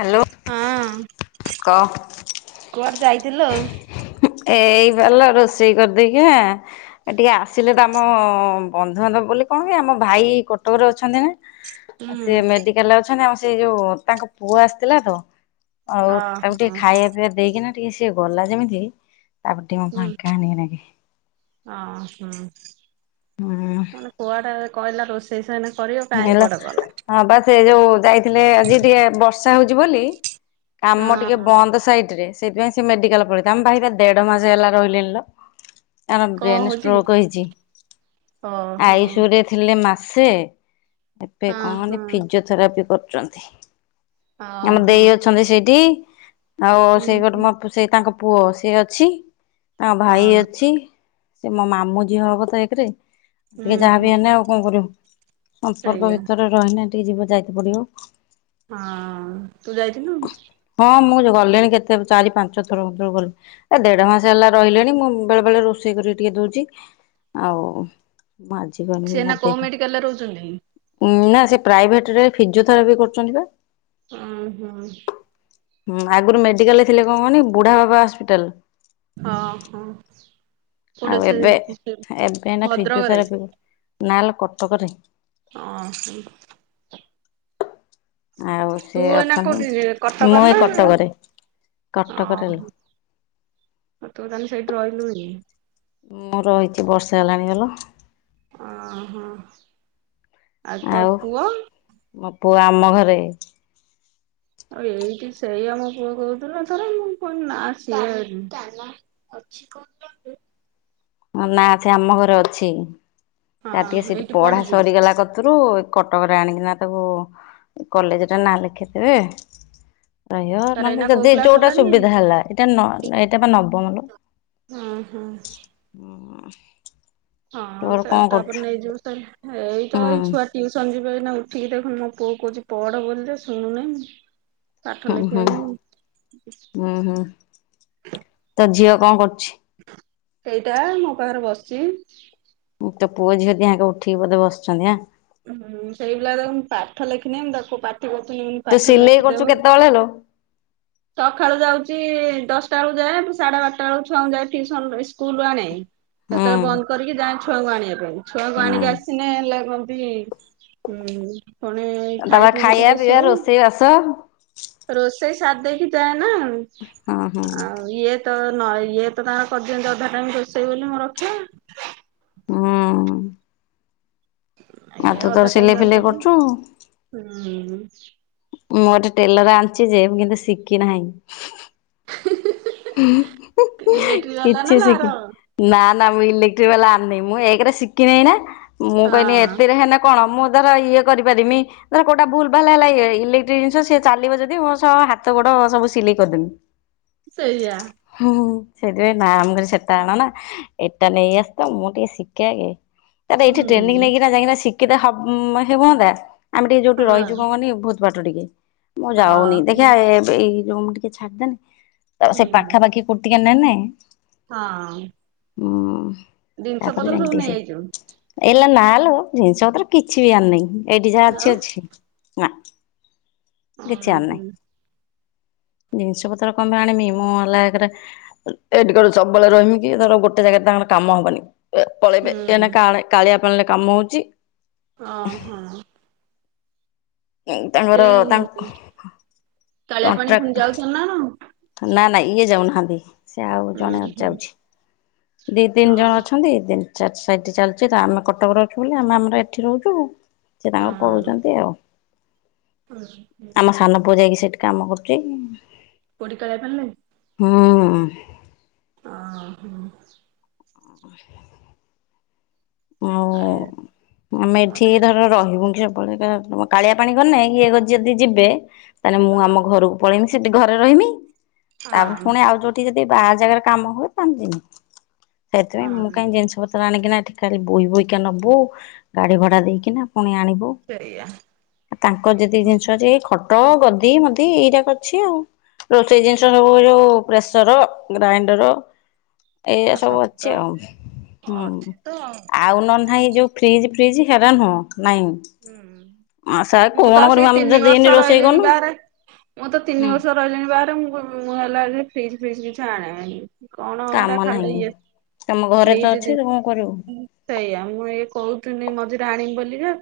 Hello ହଁ କହ କୁଆଡେ ଯାଇଥିଲ? ଏଇ ଗଲା ରୋଷେଇ କରିଦେଇ କିନା ଟିକେ ଆସିଲେ ତମ ବନ୍ଧୁବାନ୍ଧବ ବୋଲି କଣ ବେ ଆମ ଭାଇ କଟକରେ ଅଛନ୍ତି ନା? ହୁଁ। ସିଏ ମେଡିକାଲ ରେ ଅଛନ୍ତି ଆଉ ସେଇ ଯୋଉ ତାଙ୍କ ପୁଅ ଆସିଥିଲା ତ। ଆଉ ତାକୁ ଟିକେ ଓହୋ ଖାଇବା ପିଇବା ଦେଇ କିନା ଟିକେ ସିଏ ଗଲା ଯେମିତି ତାପରେ ଟିକେ ଆମେ ଫାଙ୍କା ଆଣିକି ଲାଗେ। ହଁ ହୁଁ ହୁଁ ମାନେ କୁଆଡ଼େ କହିଲା ରୋଷେଇ ସରିଲା। ହେଲା ହଁ ବା ସେ ଯୋଉ ଯାଇଥିଲେ ଆଜି ଟିକେ ବର୍ଷା ହଉଛି ବୋଲି କାମ ଟିକେ ହଁ। ବନ୍ଦ ସାଇଡ ରେ। ସେଇଥିପାଇଁ ସେ ମେଡିକାଲ ପଳେଇଥିବେ ଆମ ପାଖରେ ଦେଢ ମାସ ହେଲା ରହିଲେଣି ଲୋ। ତାଙ୍କ କଣ ବ୍ରେନ ହଉଛି କି ଷ୍ଟୋକ ହେଇଛି ଓହୋ ଆଇ ସି ୟୁ ରେ ଥିଲେ ମାସେ। ଏବେ ଓହୋ କହନି ଫିଜୋଥେରାପି କରୁଛନ୍ତି। ଆମ ଓହୋ। ଦେଇ ଅଛନ୍ତି ସେଇଠି। ଆଉ ସେ ଗୋଟେ ହୁଁ ମୋଟୁ ସେଇ ତାଙ୍କ ପୁଅ ସେ ଅଛି। ତାଙ୍କ ହଁ ଭାଇ ଅଛି। ସେ ମୋ ମାମୁଁ ଝିଅ ହବ ତ ଏକ ରେ ହୁଁ ଟିକେ ଯାହାବି ହୁଁ ହେଲେ ଆଉ କଣ କରିବୁ? ସମ୍ପର୍କ ସେଇଆ ଭିତରେ ରହିଲେ ଟିକେ ଯିବ ଯାଇତେ ପଡିବ। ହଁ ତୁ ଯାଇଥିଲୁ? ଗଲେଣି କେତେ ଚାରି ପାଞ୍ଚ ଥର ଗଲେ। ଏ ଦେଢ ମାସ ହେଲା ରହିଲେଣି ମୁଁ ବେଳେ ବେଳେ ରୋଷେଇ କରିି ଟିକେ ଦଉଛି ଆଉ ମାଜିଗନି ସିଏ ଏଇନା ନା କୋଉ ଦେବି। ମେଡିକାଲରେ ରହୁଛନ୍ତି? ଉଁ ନା ସେ ପ୍ରାଇଭେଟ ରେ ଫିଜିଓଥେରାପି କରୁଛନ୍ତି ବା। ଅ ହୁଁ ହୁଁ। ହୁଁ ଆଗରୁ ମେଡିକାଲରେ ଥିଲେ କଣ କହନି ବୁଢା ବାବା ହସ୍ପିଟାଲ। ହଁ ହଁ। ଆଉ ଏବେ ଏବେ ନା ଭଦ୍ରକରେ ଫିଜୋଥେରାପି ନାଲୋ କଟକରେ। ହଁ ହଁ। ଆଉ ତୁ ସେ ଏନା ଅଛନ୍ତି କୋଉଠି ମୁଁ କଟକରେ ଏ ନା କଟକରେ ଓ କଟକରେ ଲୋ ହୋ ତୁ ତାହେଲେ ସେଇଠି ରହିଲୁଣିି? ମୁଁ ରହିଛି ବର୍ଷା ହେଲାଣି ଆଲୋ। ଅ ହଁ, ଆ ତୋ ଆଉ ପୁଅ? ମୋ ପୁଅ ଆମ ଘରେ। ଆଉ ଏଇଠି ସେଇ ଆମ ପୁଅ କହୁଥିଲା ଥରେ, ମୁଁ କହିଲି ନାସିଏ ଅଛି କୁ ନା ସେ ଆମ ଘରେ ଅଛି, ତାର ଟିକେ ସେଠି ଏଇଠି ପଢା ପଢୁଛି ସରିଗଲା କତିରୁ କଟକରେ ଆଣିକିନା ତାକୁ କଲେଜରେ ନାଁ ଲେଖିଥିବେ। ରହିବ ତାର ନହେଲେ ଏଇନା କୋଉ ଯଦି କ୍ଲାସ ଯୋଉଟା ହେଲାଣି? ସୁବିଧା ହେଲା ଏଇଟା ନ ଏଇଟା ବା ନବମର। ଉଁ ହୁଁ। ଉଁ। ହଁ ସାର୍ ତାପରେ ନେଇଯିବୁ ସାର ଏଇ ତ ହୁଁ ଏଇ ଛୁଆ ଟିଉସନ ଯିବେ ଏଇନା ଉଠ ଟିକେ ଦେଖନ ମୋ ପୁଅକୁ କହୁଛି ପଢ଼ ବୋଲି ସେ ଶୁଣୁ ନାହିଁ। ଉଁ ହୁଁ ଉଁ ହୁଁ ତୋ ଝିଅ କଣ କରୁଛି? ଏଇଟା ମୋ ପାଖରେ ବସିଛି। ତୋ ପୁଅ ଝିଅ ଦିହାଙ୍କ ଉଠିକି ବୋଧେ ବସିଛନ୍ତି ଆଁ? ହୁଁ ସେଇପିଲା ଦେଖୁନୁ ପାଠ ଲେଖିନି ମୁଁ ତାକୁ ପା ଠିକି ଅଛି ତୁ ପାଠ ସିଲେଇ କରୁଛୁ ଲେଖିଦବୁ, କେତେବେଳେ ଲୋ? ସକାଳୁ ଯାଉଛି ଦଶଟା ବେଳକୁ ଯା ପୁଣି ସାଢେ ବାରଟା ବେଳକୁ ଛୁଆ ଯାଏ ଟୁସନ ସ୍କୁଲୁ ଆଣେ ହୁଁ ସେତବେଳେ ବନ୍ଦ କରିକି ଯାଏ ଛୁ ଛୁଆଙ୍କୁ ଆଣିବା ପାଇଁ ଛୁଆଙ୍କୁ ଆଣିକି ହୁଁ ଆସିନେ ହେଲେ କଣତି ହୁଁ ପୁଣି ଖାଇ ତାପରେ ପିଇକି ଖାଇବା ଟିକେ ପିଇବା ଶୋଉ ରୋଷେଇ ବାସ ରୋଷେଇ ଛା ଦେଇକି ଯାଏ ନା ହଁ ହଁ ଆଉ ଇଏ ତ ନ ଇଏ ତ ତାଙ୍କର କରିଦିଅନ୍ତ ଅଧା ଟାଇମ ରୋଷେଇ ବୋଲି ମୁଁ ରକ୍ଷା। ହୁଁ ଆଉ ଇଏ ତୁ ଅଧା ତୋର ଟାଇମ ସିଲେଇ ତାଙ୍କର ଫିଲେଇ କରିଦିଅନ୍ତି କରୁଛୁ। ହୁଁ। ମୁଁ ଗୋଟେ ଟେଲର ଆଣିଛି ଯେ କିନ୍ତୁ ଶିଖି ନାହିଁ। ଇଲେକ୍ଟ୍ରି ବାଲା ନା କିଛି ତାର ଶିଖିନି, ହଁ ନା ନା ମୁଁ ଇଲେଟ୍ରି ବାଲା ଆଣିିନି ମୁଁ ଏକରେ ଶିଖିନାହିଁ ନା ମୁଁ କହିଲି ଏତିରେ ହେନେ କଣ ମୁଁ ଧର ଇଏ କରିପାରିମି, ଧର କୋଉଟା ଭୁଲ ଭାଲ ହେଲା ଇଲେକ୍ଟ୍ରିକ ଜିନିଷ ସେ ଚାଲିବ ଯଦି ମୋ ସହ ହାତ ଗୋଡ ହଁ ସବୁ ସିଲେଇ କରିଦେମି। ସେୟା। ହୁଁ ସେଇଥିପାଇଁ ନାଁ ମୁଁ କହିଲି ସେଟା ଆଣ ନା ଏଇଟା ନେଇଆସ ତ ମୁଁ ଟିକେ ଶିଖେ ଆଗେ। ଆରେ ଏଇଠି ଟ୍ରେନିଂ ହୁଁ ନେଇକିନା ଯାଇକିନା ଶିକିତେ ହବ ହେବନ୍ତା। ଆମେ ଟିକେ ଯୋଉଠି ରହିଛୁ ହଁ କଣ କନି ବହୁତ ବାଟ ଟିକେ ମୁଁ ଯାଉନି ହଁ ଦେଖିଆ ଏବେ ଇ ଯଉ ମୁ ଟିକେ ଛାଡିଦେନେ ତ ସେ ହୁଁ ପାଖାପାଖି କୋଉଠି ଟିକେ ନେନେ। ହଁ। ହୁଁ ଜିନିଷ ତାପରେ ପତ୍ର ଯାଇଙ୍କି ସବୁ ଟିକେ ନେଇଯାଇଛୁ ସିଖି ଏଲାକ ନା ଲୋ ଜିନିଷ ପତ୍ର କିଛି ବି ଆଣିନେଇ ଏଇଠି ଯାହା ଆଉ ଅଛି ଅଛି ନା। କିଛି ହଁ ହୁଁ। ଆଣିନାହିଁ ଜିନିଷ ପତ୍ର କଣପେଇ ଆଣିବି? ମୁଁ ହେଲା ଏକରେ ଏଠି କଣ ସବୁବେଳେ ରହିମି କି ଧର ଗୋଟେ ଜାଗାରେ ତାଙ୍କର କାମ ହବନି। ଏ ପଳେଇବେ ହୁଁ। ଏନେ କାଳେ-କାଳିଆ ପାଣିରେ କାମ ହଉଛି। ଅଁ ହଁ। ତାଙ୍କର ତାଙ୍କ କାଳିଆ ପାଣି ପୁଣି କଣ୍ଟ୍ରାକ୍ଟ ଯାଉଛ ନା ଉଁ ନା ନା ଇଏ ଯାଉନାହାନ୍ତି। ସେ ଆଉ ହୁଁ। ଜଣେ ହୁଁ ଯାଉଛି ଦି ଅ ତିନି ଜଣ ଅଛନ୍ତି ଦିନ ସାଇଠି ସାଇଠି ଚାଲିୁଛି ତ ଆମେ କଟକରେ ଅଛୁ ବୋଲି ଆମେ ଆମର ଏଠି ରହୁଛୁ।। ସେ ତାଙ୍କର ହଁ। ପଢଉଛନ୍ତି ଆଉ। ହୁଁ। ଆମ ସାନ ପୁଅ ଯାଇକି ସେଠି କାମ କରୁଛି। ଏ କାଳିଆ ପାଣି ଲାଗି। ଉଁ ହୁଁ। ଅ ହଁ। ଆ [inaudible] ଆଉ ଆମେ ଏଠି ମାନେ ଧର ରହିବୁ କି ଳେଇ କାଳିଆ ପାଣି ଗନେ ଇଏଛ ଯଦି ଯିବେ ତାହେଲେ ମୁଁ ଆମ ଘରକୁ ପଳେଇବି। ସେଠି ଘରେ ରହିମି ତାପରେ ହଁ ପୁଣି ଆଉ ଯୋଉଠିକି ଯଦି ଯଦି ବାହାର ଜାଗାରେ କାମ ହୁଏ ତାହେଲେ ଜିମି ସେଥିପାଇଁ ମୁଁ ହଁ କାଇଁ ଜିନିଷ ପତ୍ର ଆଣିକି ନା ଖାଲି ବୋହି ବୋହିକା ନବୁ ଗାଡି ଭଡା ଦେଇକିନା। ପୁଣି ଆଣିବୁ ସେଇଆ ତାଙ୍କ ଯେତିକି ଜିନିଷ ଅଛି ଏଇ ଖ ଟ ଗଦି ମଦି ଏଇରାକ ଅଛି ଆଉ ରୋଷେଇ ଜିନିଷ ହୁଁ ସବୁ ଏ ଯୋଉ ପ୍ରେସର ଗ୍ରାଇଣ୍ଡର ଏଇରା ଆଉ ସବୁ ତ ଅଛି ଆଉ ହୁଁ ଅଛି ତ ଆଉ ନହେଲେ ନାଁହିଁ ଯୋଉ ଫ୍ରିଜ ଫ୍ରିଜ ହେରା ନୁହଁ ନାଇଁ। ହୁଁ। ଆ ସାର୍ ମୁଁ କଣ ତ କରିବୁ ଆସିକି ଆମେ ତ ତିନି ଦିନି ବର୍ଷ ରୋଷେଇ ରହିଲିଣିି କରୁନୁ ବାହାରେ ମୁଁ ତ ତିନି ହୁଁ ବର୍ଷ ରହିଲିଣି ବାହାରେ ମୁଁ ହେଲା ଫ୍ରିଜ ଫ୍ରିଜ କିଛ ଆଣନି କଣ କାମ ଏଟା ଖାଲି ନାହିଁ। ଇଏ ତମ ଘରେ ସେ୍ରୀ ତ ଅଛି ଯଦ ତୁ କଣ କରିବୁ ସେଇଆ ମୁଁ ଇଏ କହୁ ୁନି ମଝିରେ ଆଣିବି ବୋଲିିଜେ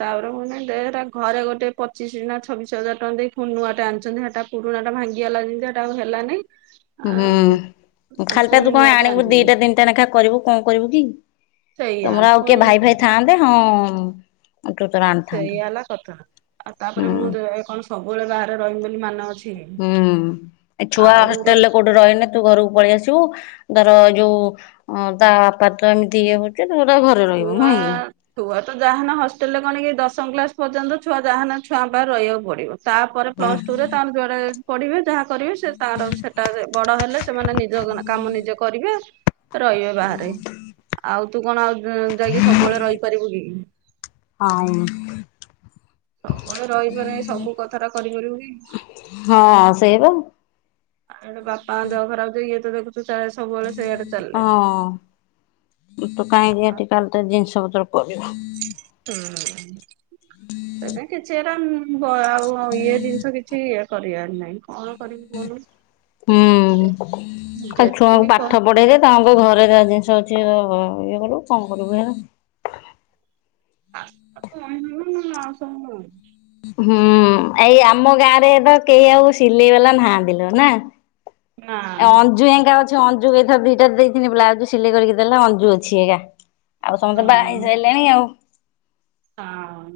ତାପରେ ମୁଁ ଦେ ହେରା ଘରେ ଗୋଟେ ପଚିଶ ନା ଛବିଶ ହଜାର ଟଙ୍କା ଦେଇ ନୁଆ ଟେ ଆଣିଛନ୍ତି ହେଟା ପୁଡ଼ୁ ଲୁଣା ଟା ଭାଙ୍ଗିଗଲା ଜିନ୍ତି ହେଟା ଆଉ ହେଟା ହେଲାନେଇ। ହୁଁ ଖାଲିଟା ଫୁଣି ତୁ କଣ ନୂଆଟା ଆଣିବୁ ଆଣିଛନ୍ତି ଦିଟା ତିନିଟା ନେଖା କରିବୁ କଣ କରିବୁ କି? ସେଇଆ ତମର ଆଉ କିଏ ଫୁଣି ଭାଇ ଭାଇ ଥାନ୍ତେ ହଁ ତୁ ତୋର ଆଣିଥାନ୍ତୁ ସେଇଆ ହେଲା କଥା ଆଉ ହୁଁ ତାପରେ ମୁଁ କଣ ସବୁବେଳେ ବାହାରେ ରହିିବି ବୋଲି ମାନେ ଅଛି। କି ହୁଁ ଏ ଛୁଆ ଆଉ ର ହଷ୍ଟେଲ ରେ କଉଠେ ରହିନେ ତୁ ଘରକୁ ପଳେଇ ଆସିବୁ। ଧର ଯୋଉ ଅ ତା ବାପାତ ଏମିତି ଇଏ ହଉଛ ଛୁଆ ଛୁଆ ତ ଯାହାନେ ହଷ୍ଟେଲରେ କଣ କି ଦଶ ଦଶମ କ୍ଲାସ ପର୍ଯ୍ୟନ୍ତ ଛୁଆ ଯାହାନ ଛୁଆ ପାଖରେ ରହିବାକୁ ପଡିବ ତାପରେ ପ୍ଲସ ଟୁ ରେ ତାଙ୍କର ଜୁଆଡେ ପଢିବେ ଯାହା କରିବେ ସେ ତାର ସେଟା ବଡ ହେଲେ ସେମାନେ ନିଜ କାମ ନିଜେ କରିବେ। ରହିବେ ବାହାରେ ଆଉ ତୁ କଣ ଆଉ ଯାଇକି ସବୁବେଳେ ରହିପାରିବୁ କି? ହଉ। ସବଳେ ରହିପାରୁନହି ସବୁ କଥାରା କରିପାରିବୁ କି? ହଁ ସେଇ ବା। ଆଉ ଆଡେ ବାପାଙ୍କ ଦେହ ଖରାପ ଜେ ଇଏ ତ ଦେଖୁଚୁ। ହଁ ତୁ କାହିଁକି ଏଠିକାଲି ତ ଜିନିଷ ତୋର କରିବ। ହୁଁ ହେରା କିଛି ହେରା ଆଉ ଇଏ ଜିନିଷ କିଛି ଇ କରିବାର ନାହିଁ। କଣ କରିବୁ କହୁନୁ? ହୁଁ ଖାଲି ଛୁଆଙ୍କୁ ଯେତିକି କ ପାଠ ପଢେଇଦେ ତାଙ୍କ ଘର ଘ ଯାହା ଜିନିଷ ଅଛି ଇଏ କରିବୁ କଣ କରିବୁ ହେ ଆସ [inaudible] ହୁଁ ଏଇ ଆମ ଗାଁ ରେ ତ କେହି ଆଉ ସିଲେଇ ବାଲା ନାହାଥିଲ ଲୋ ନା? ନା ଆ ଅଞ୍ଜୁ ଏଇନିକା ବୋଧେ ଅଞ୍ଜୁ ଏଥ ଦିଟା ଦେଇଥିଲି ବ୍ଲାଉଜ ସିଲେଇ କରିକି ଦେଲା ଅଞଜୁ ଅଛି ଏଗା ଆଉ ସମତେ ବାହା ହେଇ ସାଇଲେଣି ଆଉ। ହଁଅଁ।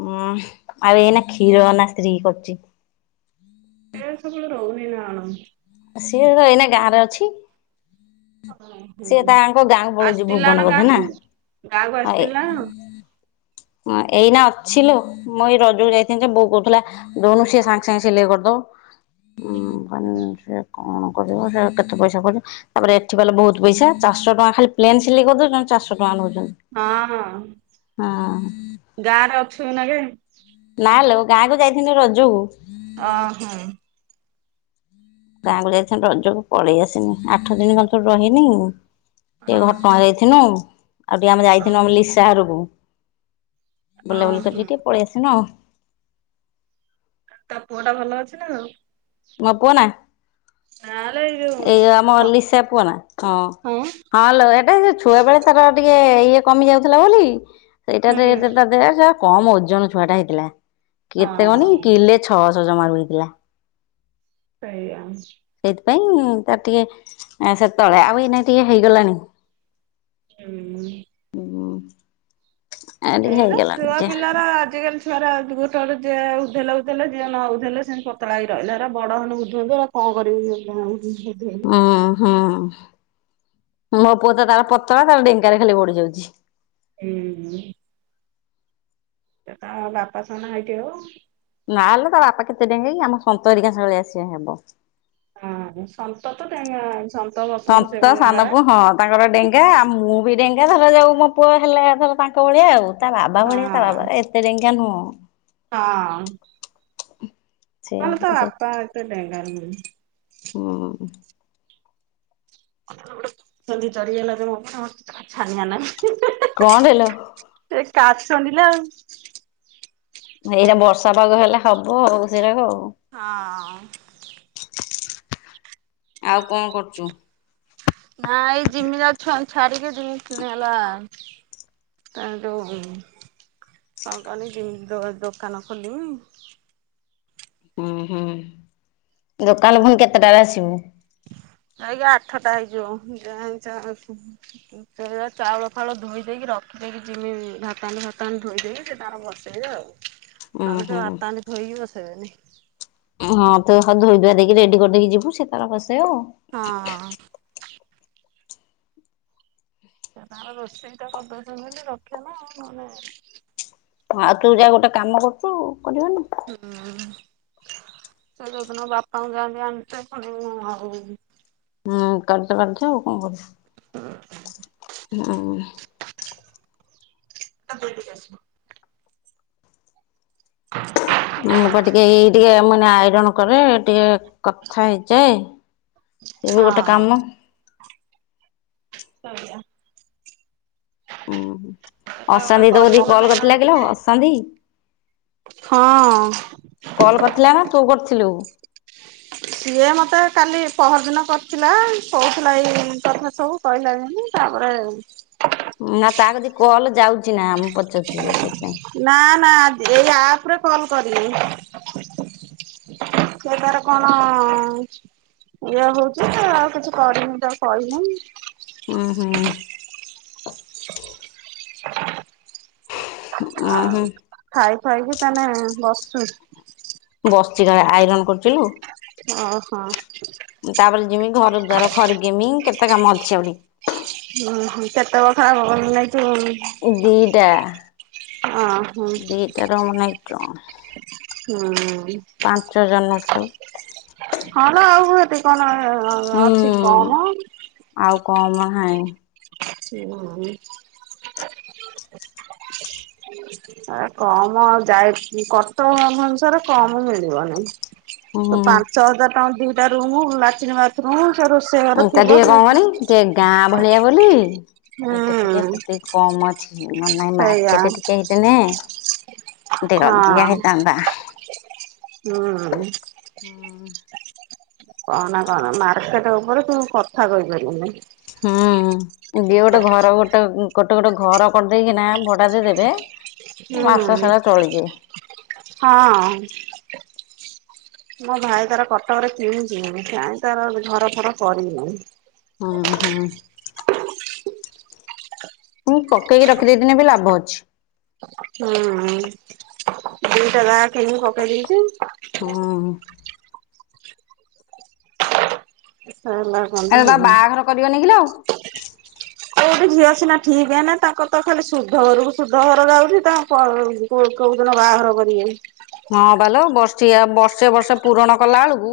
ହୁଁ ଉଁ ହ ଆଉ ଏଇନା କ୍ଷୀର ନା ସ୍ତ୍ରୀ କରୁଚି। ଏରା ସବବେଳେ ରହୁନି ନା କଣ? ସିଏ ତ ଏଇନା ଗାଁରେ ଅଛି ସିଏ ଓହୋ ତାଙ୍କ ଗାଁକୁ ପଳଉଛି ଆସିଥିଲା ଭୁବନ ନା ବୋଧେ ଗାଁକୁୁ ଗାଁକୁ ହଁ ଏ ଆସିଥିଲା। ହଁ ଏଇନା ଅଛିଲୋ ମୁଁ ଏଇ ରଜକୁ ଯାଇଥିନି ଯେ ବୋଉ କହୁଥିଲା ଦଉନୁ ସିଏ ସାଙ୍ଗେ ସାଙ୍ଗେ ସିଲେଇ କରିଦବ। ସେ କଣ [inaudible] ଦ ସେ କେତେ ପଇସା ପଡିବ ତାପରେ ଏଠି ବହୁତ ପଇସା ଚାରିଷ ଟଙ୍କା ଖାଲି ପ୍ଲେନ୍ ସିଲେଇ କରିଦେଉଚନ୍ତି ଚାରିଶହ ଟଙ୍କା ନଉଛି। ହଁ ହଁ ଗାଁରେ ଅଛୁ ଏନାକେ। ହ୍ୟାଲୋ ଗାଁ କୁ ଯାଇଥିଲି ରଜ କୁ। ଓ ହୋ। ଗାଁକୁ ଯାଇଛନ୍ତି ରଜକୁ ପଳେଇ ଆସିନି ଆଠ ଦିନି ଖଣ୍ଡେ ରହିନି। ଟିକେ ଓହୋ ଘଟଗାଁ ଯାଇଥିନୁ ଆଉ ଟିକେ ଆମେ ଯାଇଥିଲୁ ଆମେ ଲିସା ଘରକୁ। ବୁଲାବୁଲି ଓହୋ କରିକି ଟିକେ ପଳେଇ ଆସିଲୁ। ତା ପୁଅଟା ଭଲ ଅଛି ନା ଆଉ? ମୋ ପୁଅ ନା ନାଲୋ ଯୋଉ ଏଇ ଆମ ଲିଶା ପୁଅ ନା ହଁ। ହଁଲୋ ଏଇଟା ଛୁଆବେଳେ ତାର ଟିକେ ଟିଏ କମି ଯାଉଥିଲା ବୋଲି ସେଇଟାରେ ହୁଁ ଦେ ଯ କମ ଓଜନ ଛୁଆ ଟା ହେଇଥିଲା। କେତେ କହନି ହଁ କିିଲେ ଛଅଶହ ଜମା ହେଇଥିଲା। ସେଇଆ। ସେଇଥିପାଇଁ ତାର ଟିକେ ସେ ତଳେ ଆଉ ଏଇନାଇ ଟିକେ ହେଇଗଲାଣି। ହୁଁ। ଆ ଟିକେ ହେରା ହେଇଗଲାଣି ଛୁଆ ଯେ ପିଲାର ଆଜିକାଲି ଛୁଆରା ଗୋଟେ ଯିଏ ଉଧେଲେ ଉଧଲେ ଯିଏ ନଉଧେଇଲେ ସେମିତି ପତଳା ହେକ ରହିଲା ହେରା ବଡ ହେଲେ ଉଧେଇବ ହେରା କଣ କରିବୁ। [unintelligible] ଆଁ ହଁ। ମୋ ପୁଅ ତ ତାର ପତଳା ତାର ଡେଙ୍ଗା ଖାଲି ବଡିି ଯାଉଛି। ହୁଁ। ତା ବାପା ତ ନାହାନ୍ତି ଆଉ। ନା ଲୋ ତା ବାପା କେତେ ଡେଙ୍ଗେଇକି ଆମ ସନ୍ତ ହେରିକା ଭଳିଆ ହବ। ହଁ ସନ୍ତ ତେଙ୍କା ସ ତନ୍ତ ସାନପୁ ହଁ ତାଙ୍କର ଡେଙ୍ଗା ଆଉ ମୁଁ ବି ଡେଙ୍ଗା। ଏହା ବାବା ଯୋଉ ମୋ ପୁଅ ହେଲେଲା ଧର ତାଙ୍କ ଭଳିଆ ଆଉ ତା ବାବା ଭଳିଆ ତା ହଁ ବାବା ଏତେ ଟେଙ୍କା ନୁହଁ। ହଁ। ସେ ଆଲୋ ତା ହେଲା ସେ ବାପା [inaudible] ହୁଁ ଆେ ଚରିଆ ଲାଗେ ମ ଛାନିଆ ନାଁ କଣ୍ଡଲୋ [unintelligible] ଏଇରା ବର୍ଷା ପାଗ ହେଲେ ହବ ଆଉ ସେରାକ ଆଉ। ହଁ। ଆଉ କଣ କରୁଚୁ? ନା ଏଇ ଜିମିି ଯାଉଚି ଛାଡିକି ଜିନି କିିନ ହେଲା। ତାର କଣ କଲି ଯେମତି ଦୋକାନ ଖୋଲିମି। ହୁଁ ହୁଁ ଦୋକାନ ଫୁଣି କେତେଟାରେ ଆସିବୁ? [unintelligible] ଆଜ୍ଞା ଆଠଟା ହେଇଯିବ ଯ ସେ ଚାଉଳ ଫାଉଳ ଧୋଇ ଦେଇକି ରଖ ଯକି ଜିମି ଭାତୁ ଭତା ଧୋଇଦବି ସେ ତାର ବସେଇ ଆଉ। ଉଁ ନହେଲେ ହୁଁ। ସେ ଭାତ ହାଣ୍ଡି ଧୋଇକି ବାନେଇବେନି। ହଁ ତ ଧୋଇ ଧୁଆ ଦେଇକି ରେଡି କରିଦେଇକି ଯିବୁ ସେ ତାର କସେଇ ଆଉ। ହଁ। ସେ ତାର ରୋଷେଇଟା କରିଦଉଛନ୍ତି ବୋଲି ରଖେ ନା ନହେଲେ। ଆଉ ତୁ ଯା ଗୋଟେ କାମ କରୁଛୁ କରିବନି ହୁଁ ହଁ। ସେ ଯୋଦିନ ବାପାଙ୍କୁ ଯାଆନ୍ତି ଆଣିଛେଣି ଆଉ ହୁଁ କାଟଚ କାଟଛ ଆଉ କଣ କରିବ ହୁଁ [unintelligible] [unintelligible] ମୁଁ ପା ଟିକେ ଏଇ ଟିକେ ମାନେ ଆଇରନ କରେ ଟିକେ କଥା ହେଇଯାଏ। ସିଏ ବି ଗୋଟେ କାମ। ସଇଲା ଉଁ ହୁଁ ଅଶାନ୍ତି ତୋ କରିବୁ କତିକି ମାନେ କଲ ଆଉ କରିଥିଲା କିଲୋ ଟିକେ ଅଶାନ୍ତି? ହଁ କଲ କରିଥିଲା ନା ତୁ କରିଥିଲୁ? ସିଏ ମତେ କାଲି ପହରଦିନ କରିଥିଲା କହୁଥିଲା ଏଇ କଥା ସବୁ କହିଲା ଯେମିତି ତାପରେ ନା ତା କତିକି କଲ ଯାଉଛି ନା ଆମ ପଚାରୁଛି ଯେ ସେଇଥିପାଇଁ? ନା ନା ଏଇ ଆପରେ କଲ କରିବି? ସେ ତାର କଣ ଇଏ ହଉଛି ତ ଆଉ କିଛି କରିନି ମୁଁ ତାକୁ କହିନେଇ। ଉଁ ହୁଁ। ଉଁ ଆଉ ହୁଁ ଖାଇ [unintelligible] ତା ନା ବସୁ ବସିଚି ଜଣେ ଆଇରନ କରିଥିଲୁ। ଓହୋ ତାପରେ ଯିମି ଘର ଦ୍ୱାର ଖରିକିମି କେତେ କାମ ଅଛି ଆଉରି। ଉଁ ହୁଁ କେତେ ବଖରା ଘର ବନେଇଚୁ? ଦିଟା। ଅ ହଁ ଦିଟାର ମାନେ ହଁ। ପାଞ୍ଚ ଜନ। ହଁ ଲୋ ଆଉ ଏତିକି କଣ [unintelligible] ଅଛି ହୁଁ କମ ଆଉ କମ ନାହିଁ [unintelligible] ଆ କମ ଆଉ ଯାଇକି କଟକ ଭୋନଶରରେ କମ ମିଳିବ ନାଇଁ। ତ ହୁଁ। ପାଞ୍ଚ ହଜାର ଟଙ୍କା ଦିଟା ରୁମ୍ ଲାଟିନି ବାଥରୁମୁ ଉଁ ତାର ଟିକେ କଣ କରନି ଟିକେ ଗାଁ ଭଳିଆ ବୋଲି [unintelligible] ଏଇଟା ଟିକେ ହୁଁ ସେତିକି କମ ଅଛି। ନ ହେଲେ ନାଇଁ ସେଇଆ ମାର୍କେଟ ଟିକେ ହେଇଥିନେ, ଟିକେ ହଁ ଅଧିକା ହେଇଥାନ୍ତା। ହୁଁ। କହନା କହନା ମାର୍କେଟ ଉପରେ ତୁ କଥା କହିପାରିବୁନି। ହୁଁ ଦିଏ ଗୋଟେ ଘର ଗୋଟେ ଗୋଟେ ଗୋଟେ ଘର କରିଦେଇକିନା ଭଡା ଦେଇ ଦେବେ ହୁଁ ହଁ। ମୋ ଭାଇ ତାର କଟକରେ କିଣିଛି ଏବେ କାଇଁ ତାର ଘର ଫର କରିନେଇ। ଉଁ ହୁଁ। ମୁଁ ପକେଇକି ରଖିଦେଇଦିନେ ବି ଲାଭ ଅଛି। ହୁଁ ଦିଇଟା ଜାଗା କିଣିକି ପକେଇ ଦେଇଛି। ହୁଁ। ହେଲା କଣତି ଆରେ ତା ବାହାଘର କରିବନି କିଲୋ? କୋଉଠି ଝିଅ ସିନା ଠିକ୍ ହେନେ ତାଙ୍କର ତ ଖାଲି ଶୁଦ୍ଧ ଘରକୁ ଶୁଦ୍ଧ ଘର ଯାଉଛି ତାଙ୍କ କଣ ରହୁଛି କୋ କୋଉ [unintelligible] ର ବାହାଘର କରିବେ। ହଁ ବା ଲୋ ବର୍ଷିକିଆ ବର୍ଷେ ବର୍ଷେ ପୂୁରଣ କଲା ବେଳକୁ